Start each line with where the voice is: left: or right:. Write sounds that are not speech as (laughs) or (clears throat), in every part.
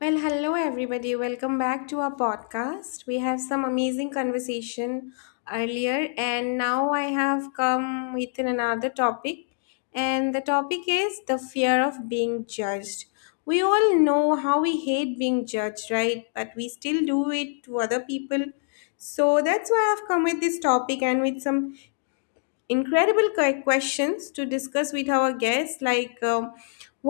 left: Well, hello everybody. Welcome back to our podcast. We have some amazing conversation earlier and now I have come with another topic and the topic is the fear of being judged. We all know how we hate being judged, right? But we still do it to other people. So that's why I've come with this topic and with some incredible questions to discuss with our guests, like,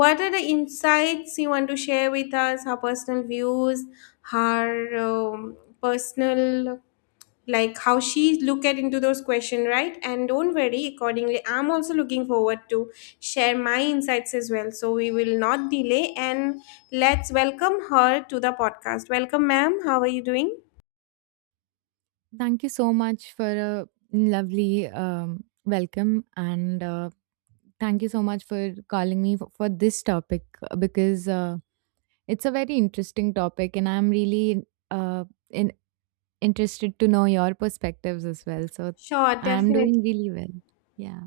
left: what are the insights you want to share with us? Her personal views, her um, personal, like how she look at into those questions, right? And don't worry, accordingly I'm also looking forward to share my insights as well. So we will not delay and let's welcome her to the podcast. Welcome, ma'am, how are you doing?
right: Thank you so much for a lovely welcome, and thank you so much for calling me for this topic because it's a very interesting topic, and I'm really in, interested to know your perspectives as well. So
left: Sure,
right: I'm
left: definitely.
right: doing really well. Yeah.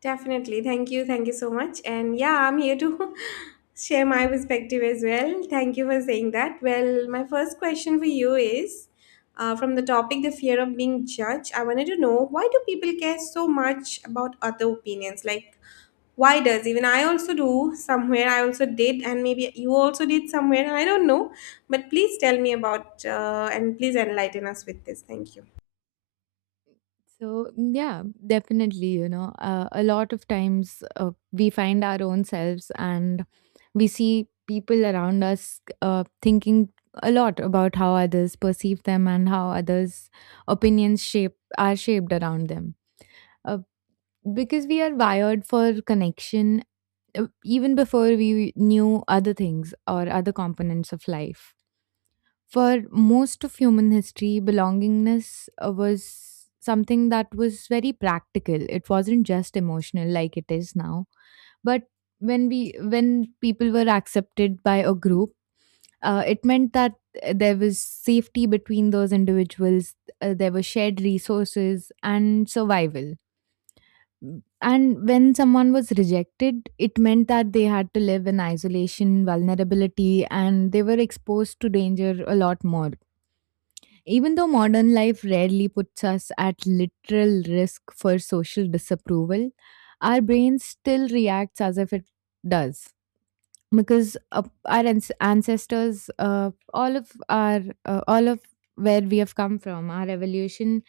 left: Definitely. Thank you. Thank you so much. And yeah, I'm here to (laughs) share my perspective as well. Thank you for saying that. Well, my first question for you is from the topic the fear of being judged. I wanted to know, why do people care so much about other opinions? Like, why does even I also do somewhere? I also did, and maybe you also did somewhere. I don't know. But please tell me about and please enlighten us with this. Thank you.
right: So, yeah, definitely, a lot of times we find our own selves, and we see people around us thinking a lot about how others perceive them and how others' opinions shape are shaped around them. Uh, because we are wired for connection, even before we knew other things or other components of life. For most of human history, belongingness was something that was very practical. It wasn't just emotional like it is now. But when people were accepted by a group, it meant that there was safety between those individuals. There were shared resources and survival. And when someone was rejected, it meant that they had to live in isolation, vulnerability, and they were exposed to danger a lot more. Even though modern life rarely puts us at literal risk for social disapproval, our brain still reacts as if it does, because ancestors, all of where we have come from, our evolution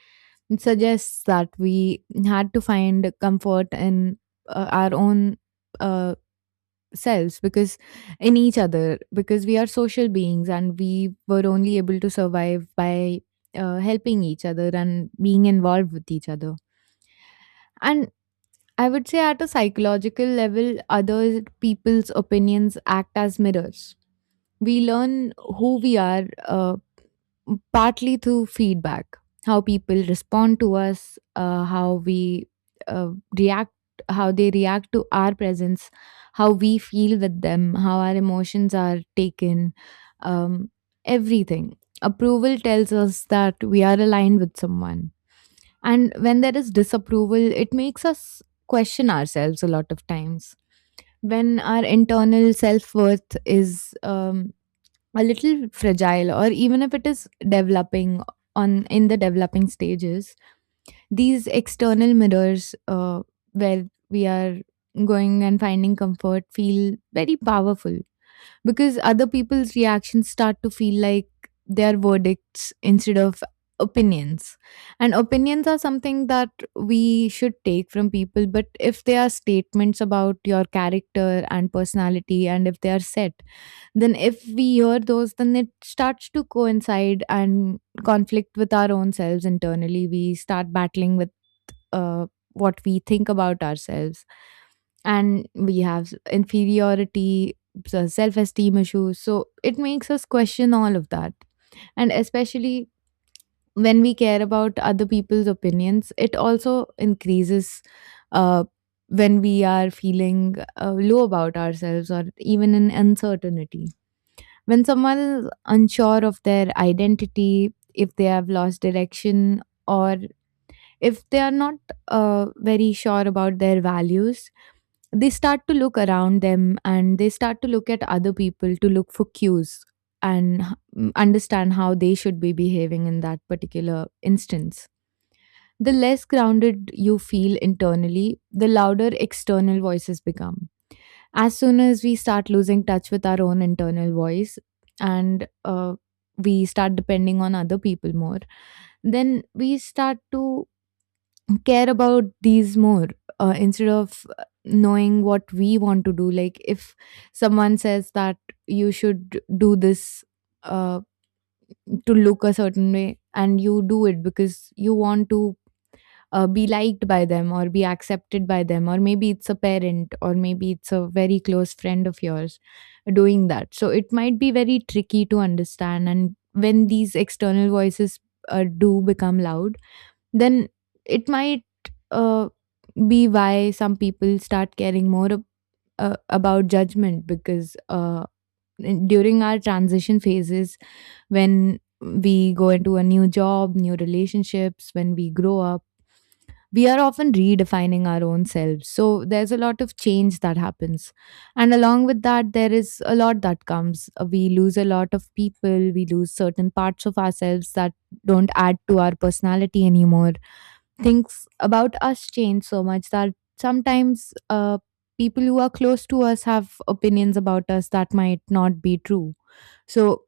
right: suggests that we had to find comfort in our own uh, selves because in each other, because we are social beings, and we were only able to survive by helping each other and being involved with each other. And I would say at a psychological level, other people's opinions act as mirrors. We learn who we are partly through feedback, how people respond to us, uh, react how they react to our presence, how we feel with them, how our emotions are taken, um, everything. Approval tells us that we are aligned with someone, and when there is disapproval, it makes us question ourselves. A lot of times, when our internal self-worth is a little fragile, or even if it is developing, on in the developing stages, these external mirrors, where we are going and finding comfort, feel very powerful, because other people's reactions start to feel like they are verdicts instead of opinions. And opinions are something that we should take from people, but if they are statements about your character and personality, and if they are set, then if we hear those, then it starts to coincide and conflict with our own selves. Internally, we start battling with uh, what we think about ourselves, and we have inferiority, so self-esteem issues, so it makes us question all of that. And especially when we care about other people's opinions, it also increases uh, when we are feeling low about ourselves, or even in uncertainty. When someone is unsure of their identity, if they have lost direction, or if they are not very sure about their values, they start to look around them, and they start to look at other people to look for cues and understand how they should be behaving in that particular instance. The less grounded you feel internally, the louder external voices become. As soon as we start losing touch with our own internal voice, and we start depending on other people more, then we start to care about these more, instead of knowing what we want to do. Like, if someone says that you should do this, uh, to look a certain way, and you do it because you want to be liked by them or be accepted by them, or maybe it's a parent, or maybe it's a very close friend of yours doing that, so it might be very tricky to understand. And when these external voices do become loud, then it might uh, be why some people start caring more about judgment, because during our transition phases, when we go into a new job, new relationships, when we grow up, we are often redefining our own selves. So there's a lot of change that happens. And along with that, there is a lot that comes. We lose a lot of people, we lose certain parts of ourselves that don't add to our personality anymore. Things about us change so much that sometimes people who are close to us have opinions about us that might not be true. So,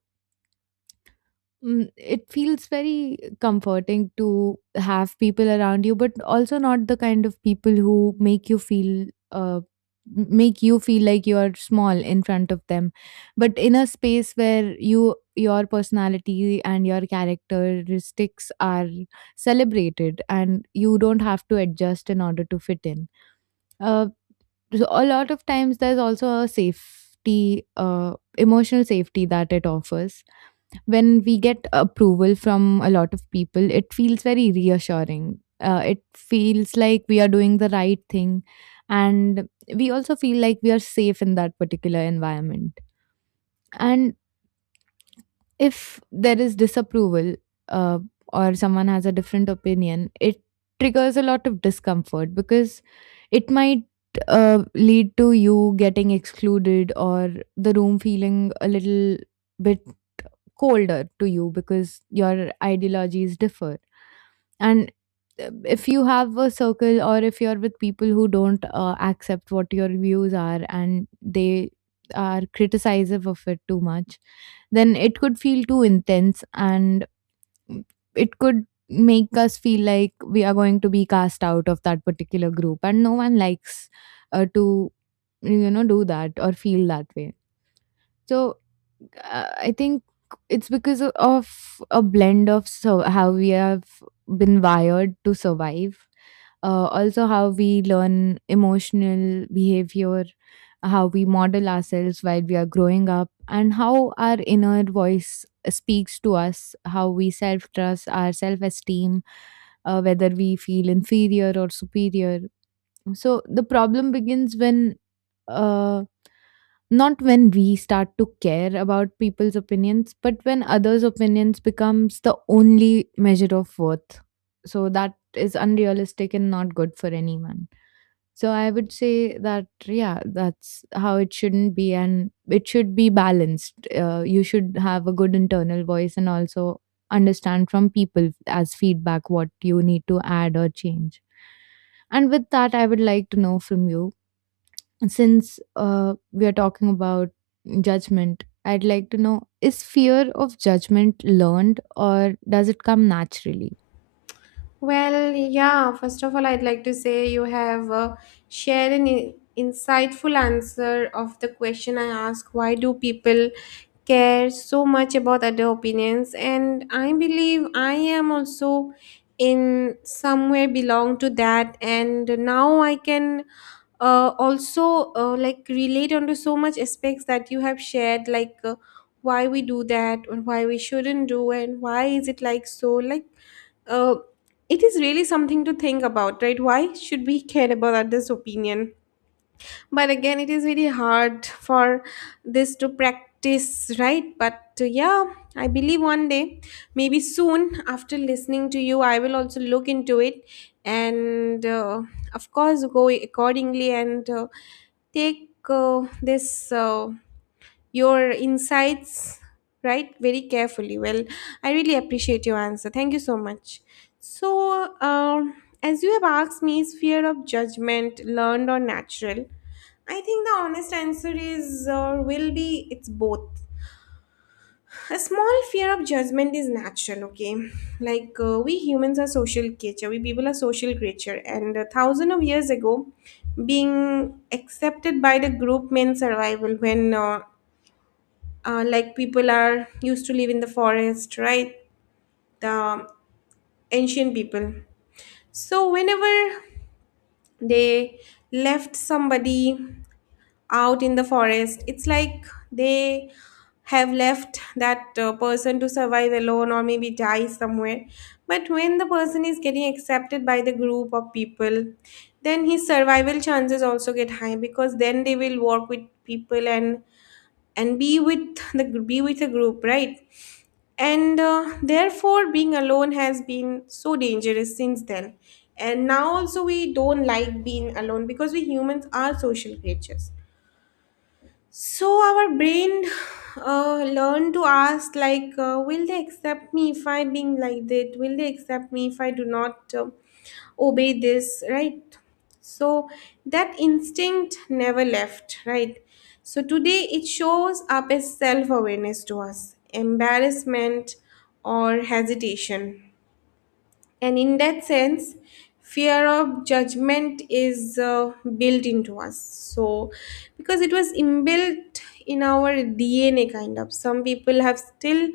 right: It feels very comforting to have people around you, but also not the kind of people who make you feel make you feel like you are small in front of them, but in a space where your personality and your characteristics are celebrated, and you don't have to adjust in order to fit in. Uh, so a lot of times, there's also a safety, emotional safety that it offers. When we get approval from a lot of people, it feels very reassuring. It feels like we are doing the right thing, and we also feel like we are safe in that particular environment. And if there is disapproval, uh, or someone has a different opinion, it triggers a lot of discomfort, because it might lead to you getting excluded, or the room feeling a little bit colder to you because your ideologies differ. And if you have a circle, or if you're with people who don't accept what your views are, and they are criticizive of it too much, then it could feel too intense, and it could make us feel like we are going to be cast out of that particular group, and no one likes to do that or feel that way. So I think it's because of a blend of how we have been wired to survive, also how we learn emotional behavior, how we model ourselves while we are growing up, and how our inner voice speaks to us, how we self trust, our self esteem, whether we feel inferior or superior. So the problem begins when uh not when we start to care about people's opinions, but when others' opinions becomes the only measure of worth. So that is unrealistic and not good for anyone. So I would say that, yeah, that's how it shouldn't be, and it should be balanced. You should have a good internal voice, and also understand from people as feedback what you need to add or change. And with that, I would like to know from you, since we are talking about judgment, I'd like to know, is fear of judgment learned, or does it come naturally?
left: Well, yeah, first of all, I'd like to say you have shared an insightful answer of the question I asked, why do people care so much about other opinions? And I believe I am also in somewhere belong to that, and now I can also like relate onto so much aspects that you have shared, like why we do that and why we shouldn't do and why is it like so, like, uh, it is really something to think about, right? Why should we care about others' opinion? But again, it is really hard for this to practice, right? But yeah, I believe one day, maybe soon after listening to you, I will also look into it and, of course, go accordingly and take this. Your insights, right, very carefully. Well, I really appreciate your answer. Thank you so much. So, as you have asked me, is fear of judgment learned or natural? I think the honest answer is, will be, it's both. A small fear of judgment is natural, okay? Like, we humans are social creature, we people are social creature, and a thousand of years ago being accepted by the group meant survival. When Like, people are used to live in the forest, right? The ancient people. So whenever they left somebody out in the forest, it's like they have left that person to survive alone or maybe die somewhere. But when the person is getting accepted by the group of people, then his survival chances also get high because then they will work with people and be with the be with a group, right? And therefore, being alone has been so dangerous since then. And now, also, we don't like being alone because we humans are social creatures. So our brain learn to ask, like, will they accept me if I being like that? Will they accept me if I do not obey this? Right. So that instinct never left. Right. So today it shows up as self awareness to us, embarrassment or hesitation. And in that sense, fear of judgment is built into us. So, because it was inbuilt in our DNA, kind of. Some people have still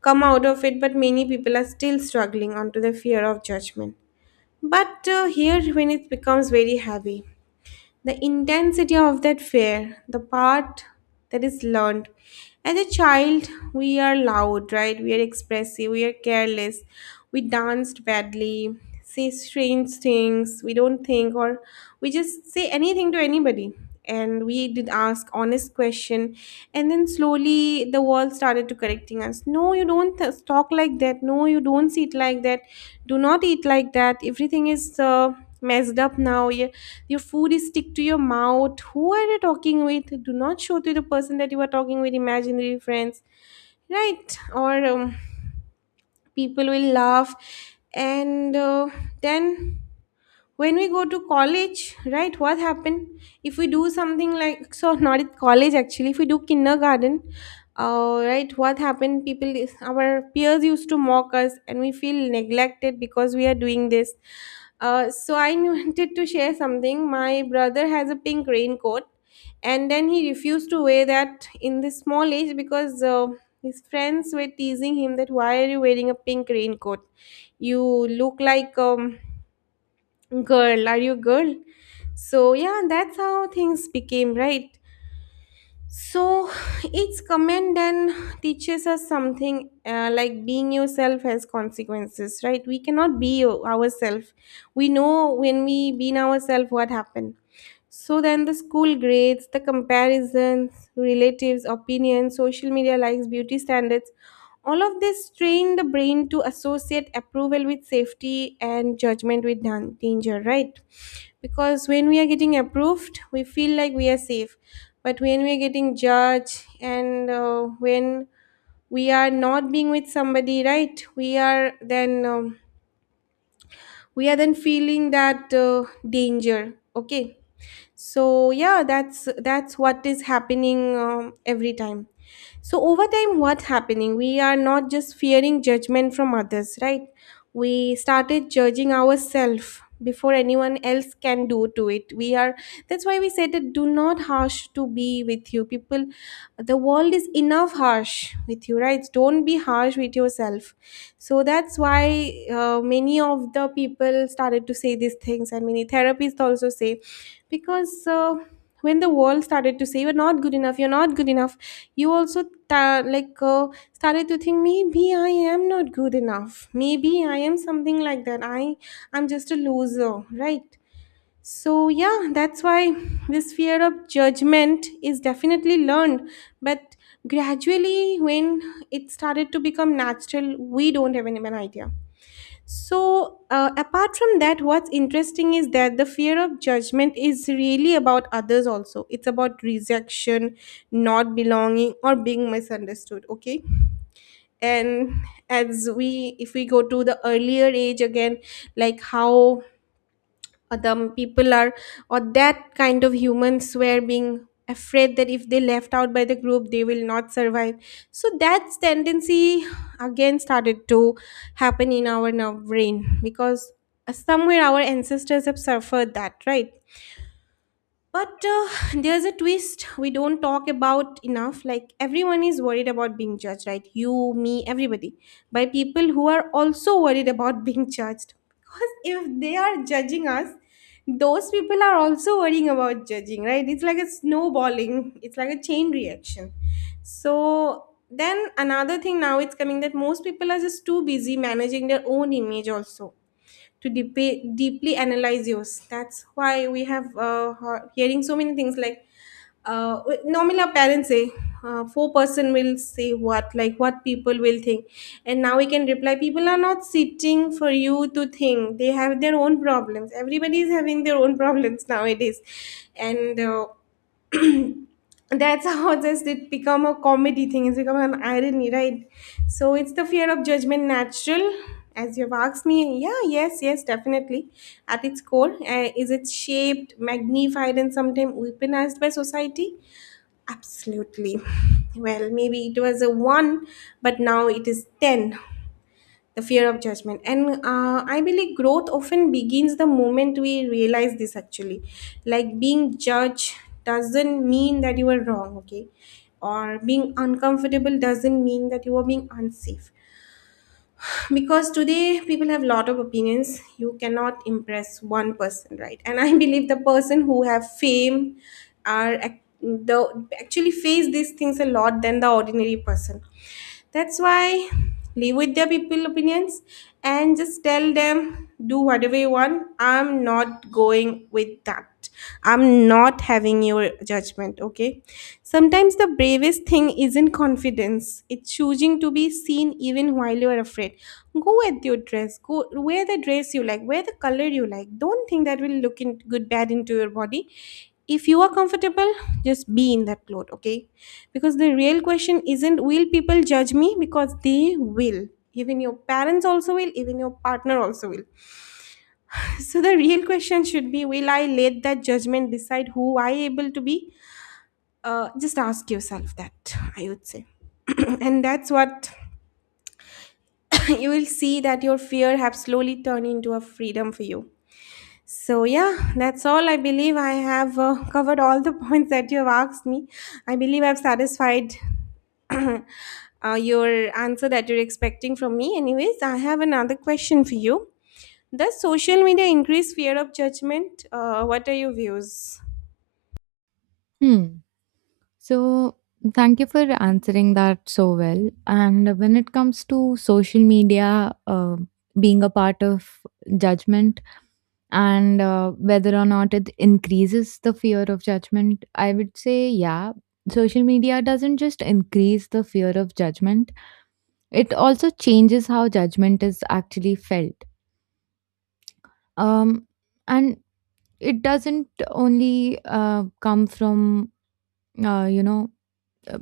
left: come out of it, but many people are still struggling onto the fear of judgment. But here, when it becomes very heavy, the intensity of that fear, the part that is learned. As a child, we are loud, right? We are expressive, we are careless, we danced badly, say strange things, we don't think, or we just say anything to anybody. And we did ask honest question, and then slowly the world started to correcting us. No, you don't talk like that. No, you don't sit like that. Do not eat like that. Everything is messed up now. Your food is stick to your mouth. Who are you talking with? Do not show to the person that you are talking with imaginary friends, right? Or people will laugh, and then when we go to college, right, what happened if we do something, like, so not at college, actually if we do kindergarten, right, what happened? People, our peers used to mock us and we feel neglected because we are doing this. So I (laughs) wanted to share something. My brother has a pink raincoat and then he refused to wear that in this small age because his friends were teasing him that, why are you wearing a pink raincoat? You look like, girl, are you a girl? So yeah, that's how things became, right? So (sighs) each comment then teaches us something, like being yourself has consequences, right? We cannot be ourselves. We know when we being ourselves what happened. So then the school grades, the comparisons, relatives, opinions, social media likes, beauty standards, all of this train the brain to associate approval with safety and judgment with danger, right? Because when we are getting approved we feel like we are safe, but when we are getting judged and when we are not being with somebody, right, we are then, we are then feeling that danger, okay? So yeah, that's what is happening, every time. So over time, what's happening? We are not just fearing judgment from others, right? We started judging ourselves before anyone else can do to it. We are, that's why we said that do not harsh to be with you. People, the world is enough harsh with you, right? Don't be harsh with yourself. So that's why many of the people started to say these things and many therapists also say, because when the world started to say you're not good enough, you're not good enough, you also ta like started to think, maybe I am not good enough, maybe I am something like that, I'm just a loser, right? So yeah, that's why this fear of judgment is definitely learned, but gradually when it started to become natural, we don't have any an idea. So, apart from that, what's interesting is that the fear of judgment is really about others also. It's about rejection, not belonging, or being misunderstood. Okay. And if we go to the earlier age again, like how the people are, or that kind of humans were being afraid that if they left out by the group they will not survive, so that's tendency again started to happen in our now brain because somewhere our ancestors have suffered that, right? But there's a twist we don't talk about enough. Like, everyone is worried about being judged, right? You, me, everybody, by people who are also worried about (laughs) being judged. Because if they are judging us, those people are also worrying about judging, right? It's like a snowballing, it's like a chain reaction. So then another thing now it's coming, that most people are just too busy managing their own image, also to deeply analyze yours. That's why we have hearing so many things, like normally our parents say, four-person will say what, like what people will think, and now we can reply, people are not sitting for you to think, they have their own problems, everybody is having their own (laughs) problems nowadays. And (clears throat) that's (laughs) how just it become a comedy thing, it's become an irony, right? So it's the fear of judgment natural? As you've asked me, yeah, yes, yes, definitely. At its core, is it shaped, magnified, and sometimes weaponized by society? Absolutely. Well, maybe it was a one, but now it is 10, the fear of judgment. And I believe growth often begins the moment we realize this. Actually, like, being judged doesn't mean that you are wrong, okay? Or being uncomfortable doesn't mean that you are being unsafe, because today people have a lot of opinions, you cannot impress one person, right? And I (laughs) believe the person who have fame are ac- the actually face these things a lot than the ordinary person. That's why live with their people opinions and just tell them, do whatever you want, I'm not going with that, I'm not having your judgment, okay? Sometimes the bravest thing isn't confidence, it's choosing to be seen even while you're afraid. Go with your dress, go wear the dress you like, wear the color you like, don't think that will look in good bad into your body. If you are comfortable, just be in that cloth, okay? Because the real question isn't, will people judge me? Because they will. Even your parents also will, even your partner also will. (laughs) So the real question should be, will I let that judgment decide who I able to be? Just ask yourself that, I would say. (clears throat) And that's what (laughs) (coughs) you will see that your fear have slowly turned into a freedom for you. So yeah, that's all. I believe I have covered all the (laughs) points that you have asked me. I believe I've satisfied (clears throat) your answer that you're expecting from me. Anyways, I have another question for you. Does social media increase fear of judgment? What are your views?
right: Hmm. So, thank you for answering that so well. And when it comes to social media being a part of judgment, and whether or not it increases the fear of judgment, I would say, yeah. Social media doesn't just increase the fear of judgment, it also changes how judgment is actually felt. Um, and it doesn't only come from, you know, uh,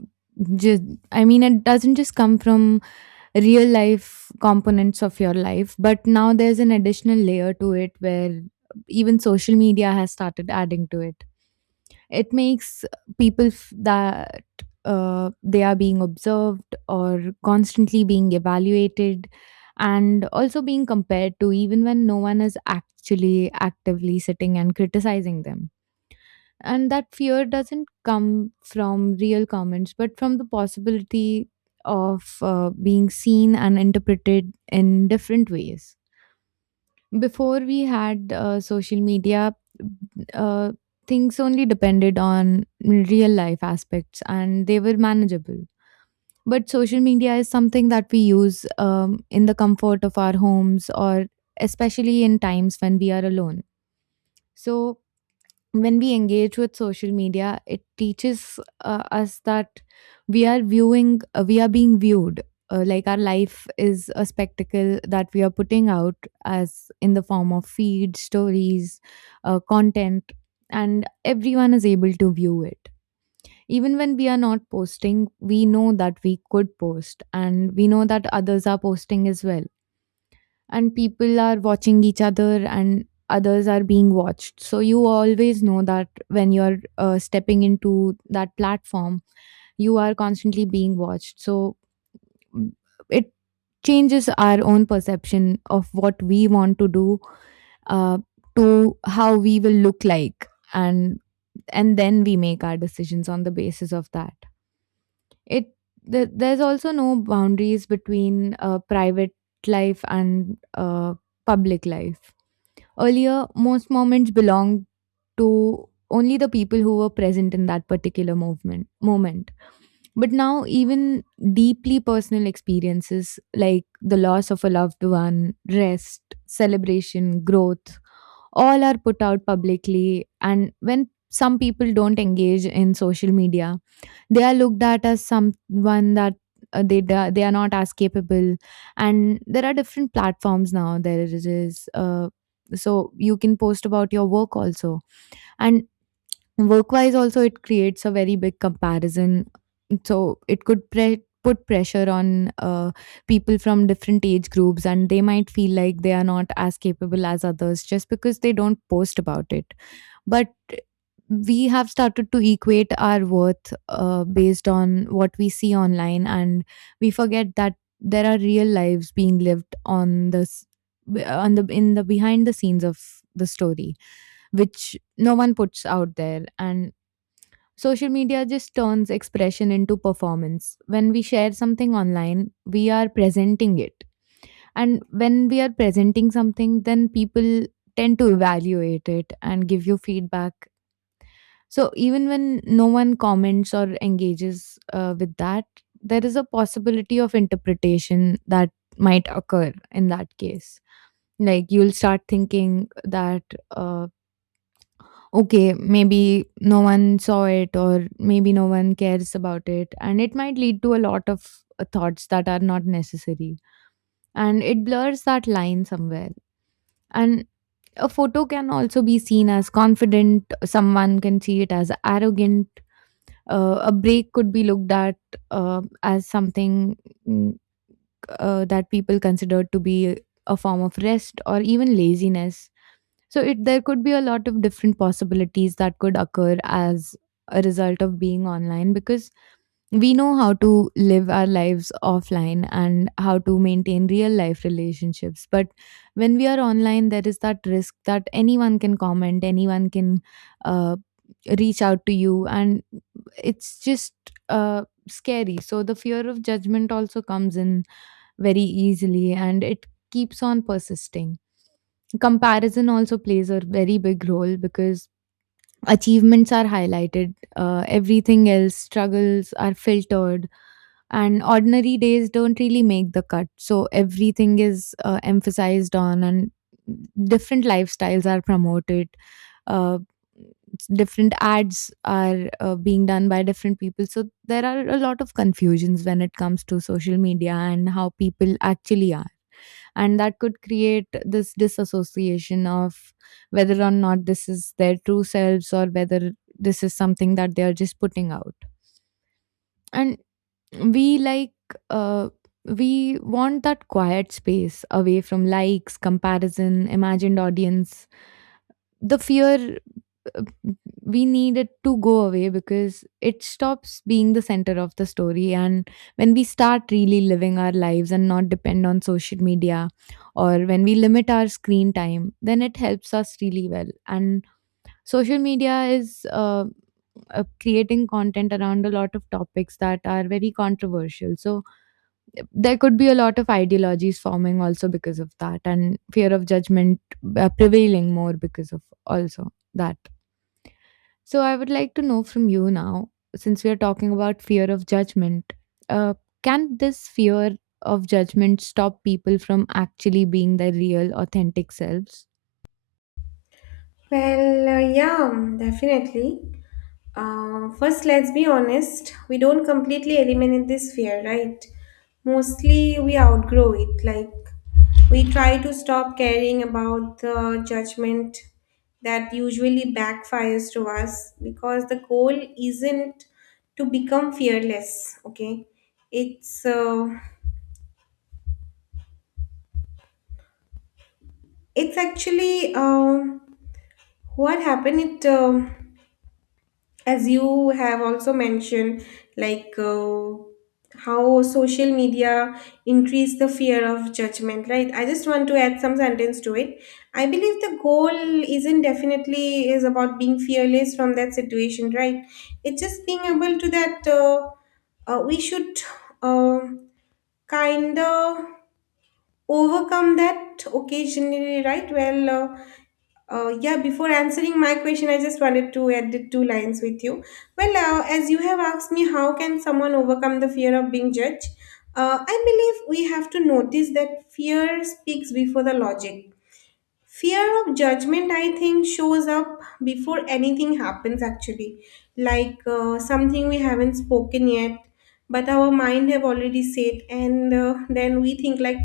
right: just I mean, it doesn't just come from real life components of your life, but now there's an additional layer to it, where even social media has started adding to it. It makes people that they are being observed, or constantly being evaluated, and also being compared to, even when no one is actually actively sitting and criticizing them. And that fear doesn't come from real comments, but from the possibility of being seen and interpreted in different ways. Before we had social media, uh, things only depended on real life aspects, and they were manageable. But social media is something that we use in the comfort of our homes, or especially in times when we are alone. So when we engage with social media, it teaches us that we are viewing we are being viewed, like our life is a spectacle that we are putting out as in the form of feed stories, content, and everyone is able to view it. Even when we are not posting, we know that we could post, and we know that others are posting as well, and people are watching each other, and others are being watched. So you always know that when you're stepping into that platform, you are constantly being watched. So, mm, it changes our own perception of what we want to do, uh, to how we will look like, and then we make our decisions on the basis of that. it there's also no boundaries between private life and public life. Earlier, most moments belonged to only the people who were present in that particular movement moment. But now, even deeply personal experiences like the loss of a loved one, rest, celebration, growth, all are put out publicly. And when some people don't engage in social media, they are looked at as someone that they are not as capable, and there are different platforms now. There is so you can post about your work also, and work wise also it creates a very big comparison. So it could put pressure on people from different age groups, and they might feel like they are not as capable as others just because they don't post about it, but we have started to equate our worth based on what we see online, and we forget that there are real lives being lived on this on the in the behind the scenes of the story, which no one puts out there. And social media just turns expression into performance. When we share something online, we are presenting it, and when we are presenting something, then people tend to evaluate it and give you feedback. So even when no one comments or engages with that, there is a possibility of interpretation that might occur in that case. Like, you'll start thinking that, uh, okay, maybe no one saw it, or maybe no one cares about it. And it might lead to a lot of thoughts that are not necessary. And it blurs that line somewhere. And a photo can also be seen as confident, someone can see it as arrogant. A break could be looked at, as something, mm, that people consider to be a form of rest or even laziness. So it there could be a lot of different possibilities that could occur as a result of being online, because we know how to live our lives offline and how to maintain real life relationships. But when we are online, there is that risk that anyone can comment, anyone can uh, reach out to you, and it's just uh, scary. So the fear of judgment also comes in very easily, and it keeps on persisting. Comparison also plays a very big role, because achievements are highlighted, everything else, struggles are filtered, and ordinary days don't really make the cut. So everything is emphasized on, and different lifestyles are promoted, uh, different ads are being done by different people. So there are a lot of confusions when it comes to social media and how people actually are, and that could create this disassociation of whether or not this is their true selves, or whether this is something that they are just putting out. And we like, uh, we want that quiet space away from likes, comparison, imagined audience, the fear. uh, we need it to go away, because it stops being the center of the story. And when we start really living our lives and not depend on social media, or when we limit our screen time, then it helps us really well. And social media is creating content around a lot of topics that are very controversial. So there could be a lot of ideologies forming also because of that, and fear of judgment prevailing more because of also that. So I would like to know from you now, since we are talking about fear of judgment, uh, can this fear of judgment stop people from actually being their real authentic selves?
left: Well, yeah, definitely. First, let's be honest, we don't completely eliminate this fear, right? Mostly we outgrow it. Like, we try to stop caring about the judgment that usually backfires to us, because the goal isn't to become fearless, okay? It's, uh, it's actually what happened. As you have also mentioned, like uh, how social media increase the fear of judgment, right? I just want to add some sentence to it. I believe the goal isn't definitely is about being fearless from that situation, right? It's just being able to that we should, uh, kind of overcome that occasionally, right? Well, yeah, before answering my question, I just wanted to add two lines with you. Well, as you have asked me, how can someone overcome the fear of being judged? I believe we have to notice that fear speaks before the logic. Fear of judgment, I think, shows up before anything happens actually. Like, something we haven't spoken yet, but our mind have already said, and then we think like,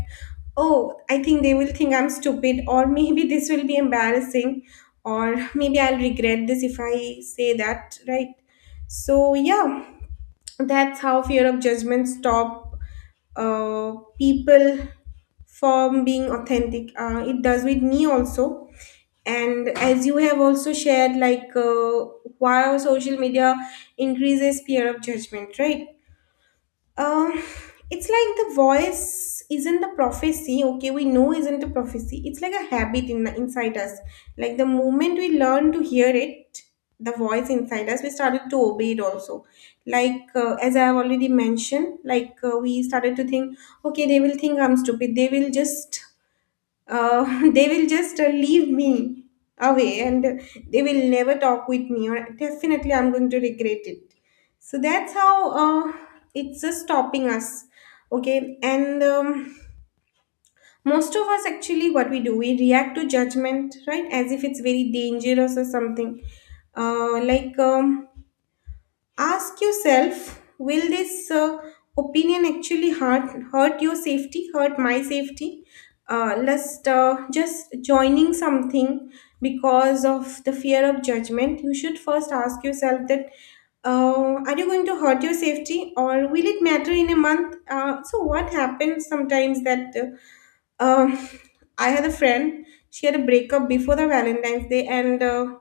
left: oh, I think they will think I'm stupid, or (laughs) maybe this will be embarrassing, or (laughs) maybe I'll regret this if I say that, right? So yeah, that's how fear of judgment stop uh, people from being authentic. It does with me also. And as you have also shared, like, why social media increases fear of judgment, right? Um, it's like the voice isn't a prophecy. Okay, we know isn't a prophecy. It's like a habit in inside us. Like the moment we learn to hear it, the voice inside us, we started to obey it also. Like, as I have already mentioned, like, we started to think, okay, they will think I'm stupid. They will just (laughs) They will just leave me away, and they will never talk with me, or definitely I'm going to regret it. So that's how, uh, it's just stopping us, okay? And most of us, actually, what we do, we react to judgment, right? As if it's very dangerous or something. Like, ask yourself, will this opinion actually hurt your safety, hurt my safety? Lest, just joining something because of the fear of judgment, you should first ask yourself that, are you going to hurt your safety, or will it matter in a month? So, what happens sometimes that, uh, um, I had a friend. She had a breakup before the Valentine's Day, and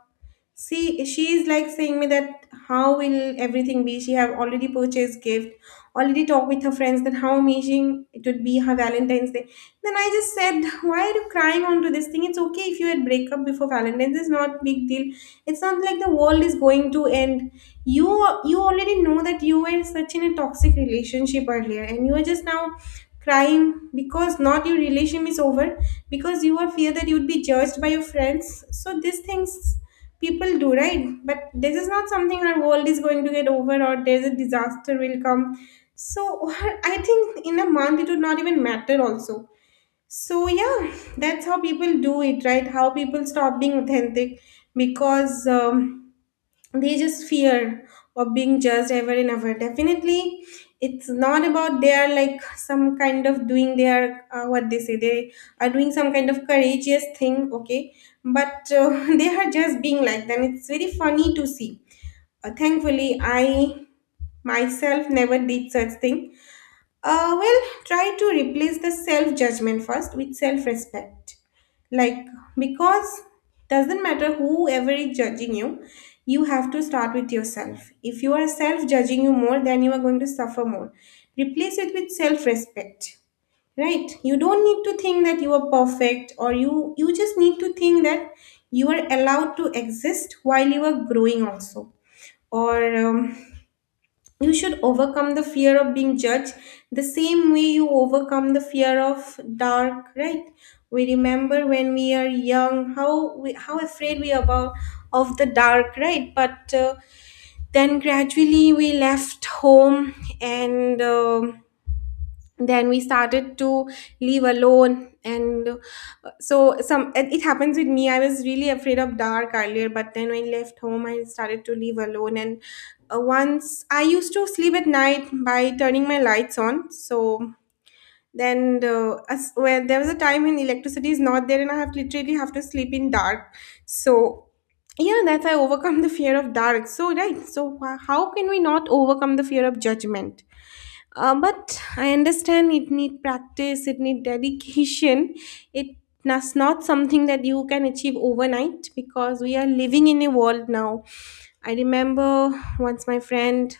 left: see, she is like saying me that how will everything be? She have already purchased gift, already talked with her friends that how amazing it would be her Valentine's Day. Then I just said, why are you crying onto this thing? It's okay if you had break up before Valentine's. It's not big deal. It's not like the world is going to end. You you already know that you were such in a toxic relationship earlier, and you are just now crying because not your relation is over, because you are fear that you would be judged by your friends. So these things people do, right? But this is not something our world is going to get over, or there's a disaster will come, so (laughs) I think in a month it would not even matter also. So yeah, that's how people do it, right? How people stop being authentic, because they just fear of being judged ever and ever, definitely. It's not about they are like some kind of doing their, what they say they are doing some kind of courageous thing, okay? But (laughs) they are just being like them. It's very funny to see. Thankfully, I myself never did such thing. Well, try to replace the self judgment first with self respect. Like, because doesn't matter whoever is judging you, you have to start with yourself. If you are self judging you more, then you are going to suffer more. Replace it with self respect. Right? You don't need to think that you are perfect, or you just need to think that you are allowed to exist while you are growing also. Or you should overcome the fear of being judged the same way you overcome the fear of dark, right? We remember when we are young, how afraid we are about of the dark, right? But then gradually we left home, and then we started to leave alone, and so some it happens with me. I was really afraid of dark earlier, but then when I left home I started to leave alone, and once I used to sleep at night by turning my lights on. So then, as, well, there was a time when electricity is not there and I have literally have to sleep in dark, so yeah, that's I overcome the fear of dark, so right. So how can we not overcome the fear of judgment? But I understand it need practice, it need dedication. It That's not something that you can achieve overnight, because we are living in a world now. I remember once my friend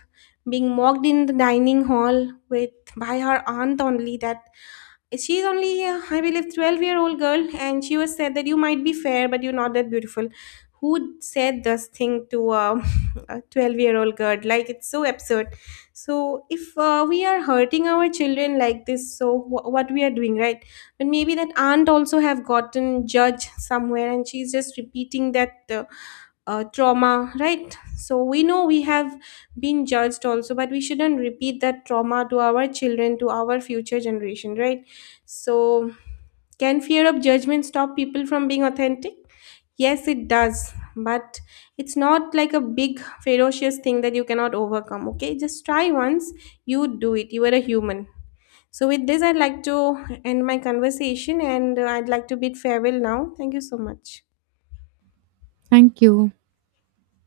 left: being mocked in the dining hall with by her aunt only, that she's only I believe 12-year-old girl, and she was said that you might be fair but you're not that beautiful. Who said this thing to, (laughs) a 12-year-old girl? Like, it's so absurd. So if we are hurting our children like this, so what we are doing, right? But maybe that aunt also have gotten judged somewhere, and she's just repeating that, trauma, right? So we know we have been judged also, but we shouldn't repeat that trauma to our children, to our future generation, right? So, can fear of judgment stop people from being authentic? Yes, it does. But it's not like a big, ferocious thing that you cannot overcome. Okay, just try once. You do it. You are a human. So, with this, I'd like to end my conversation, and I'd like to bid farewell now. Thank you so much.
right: Thank you.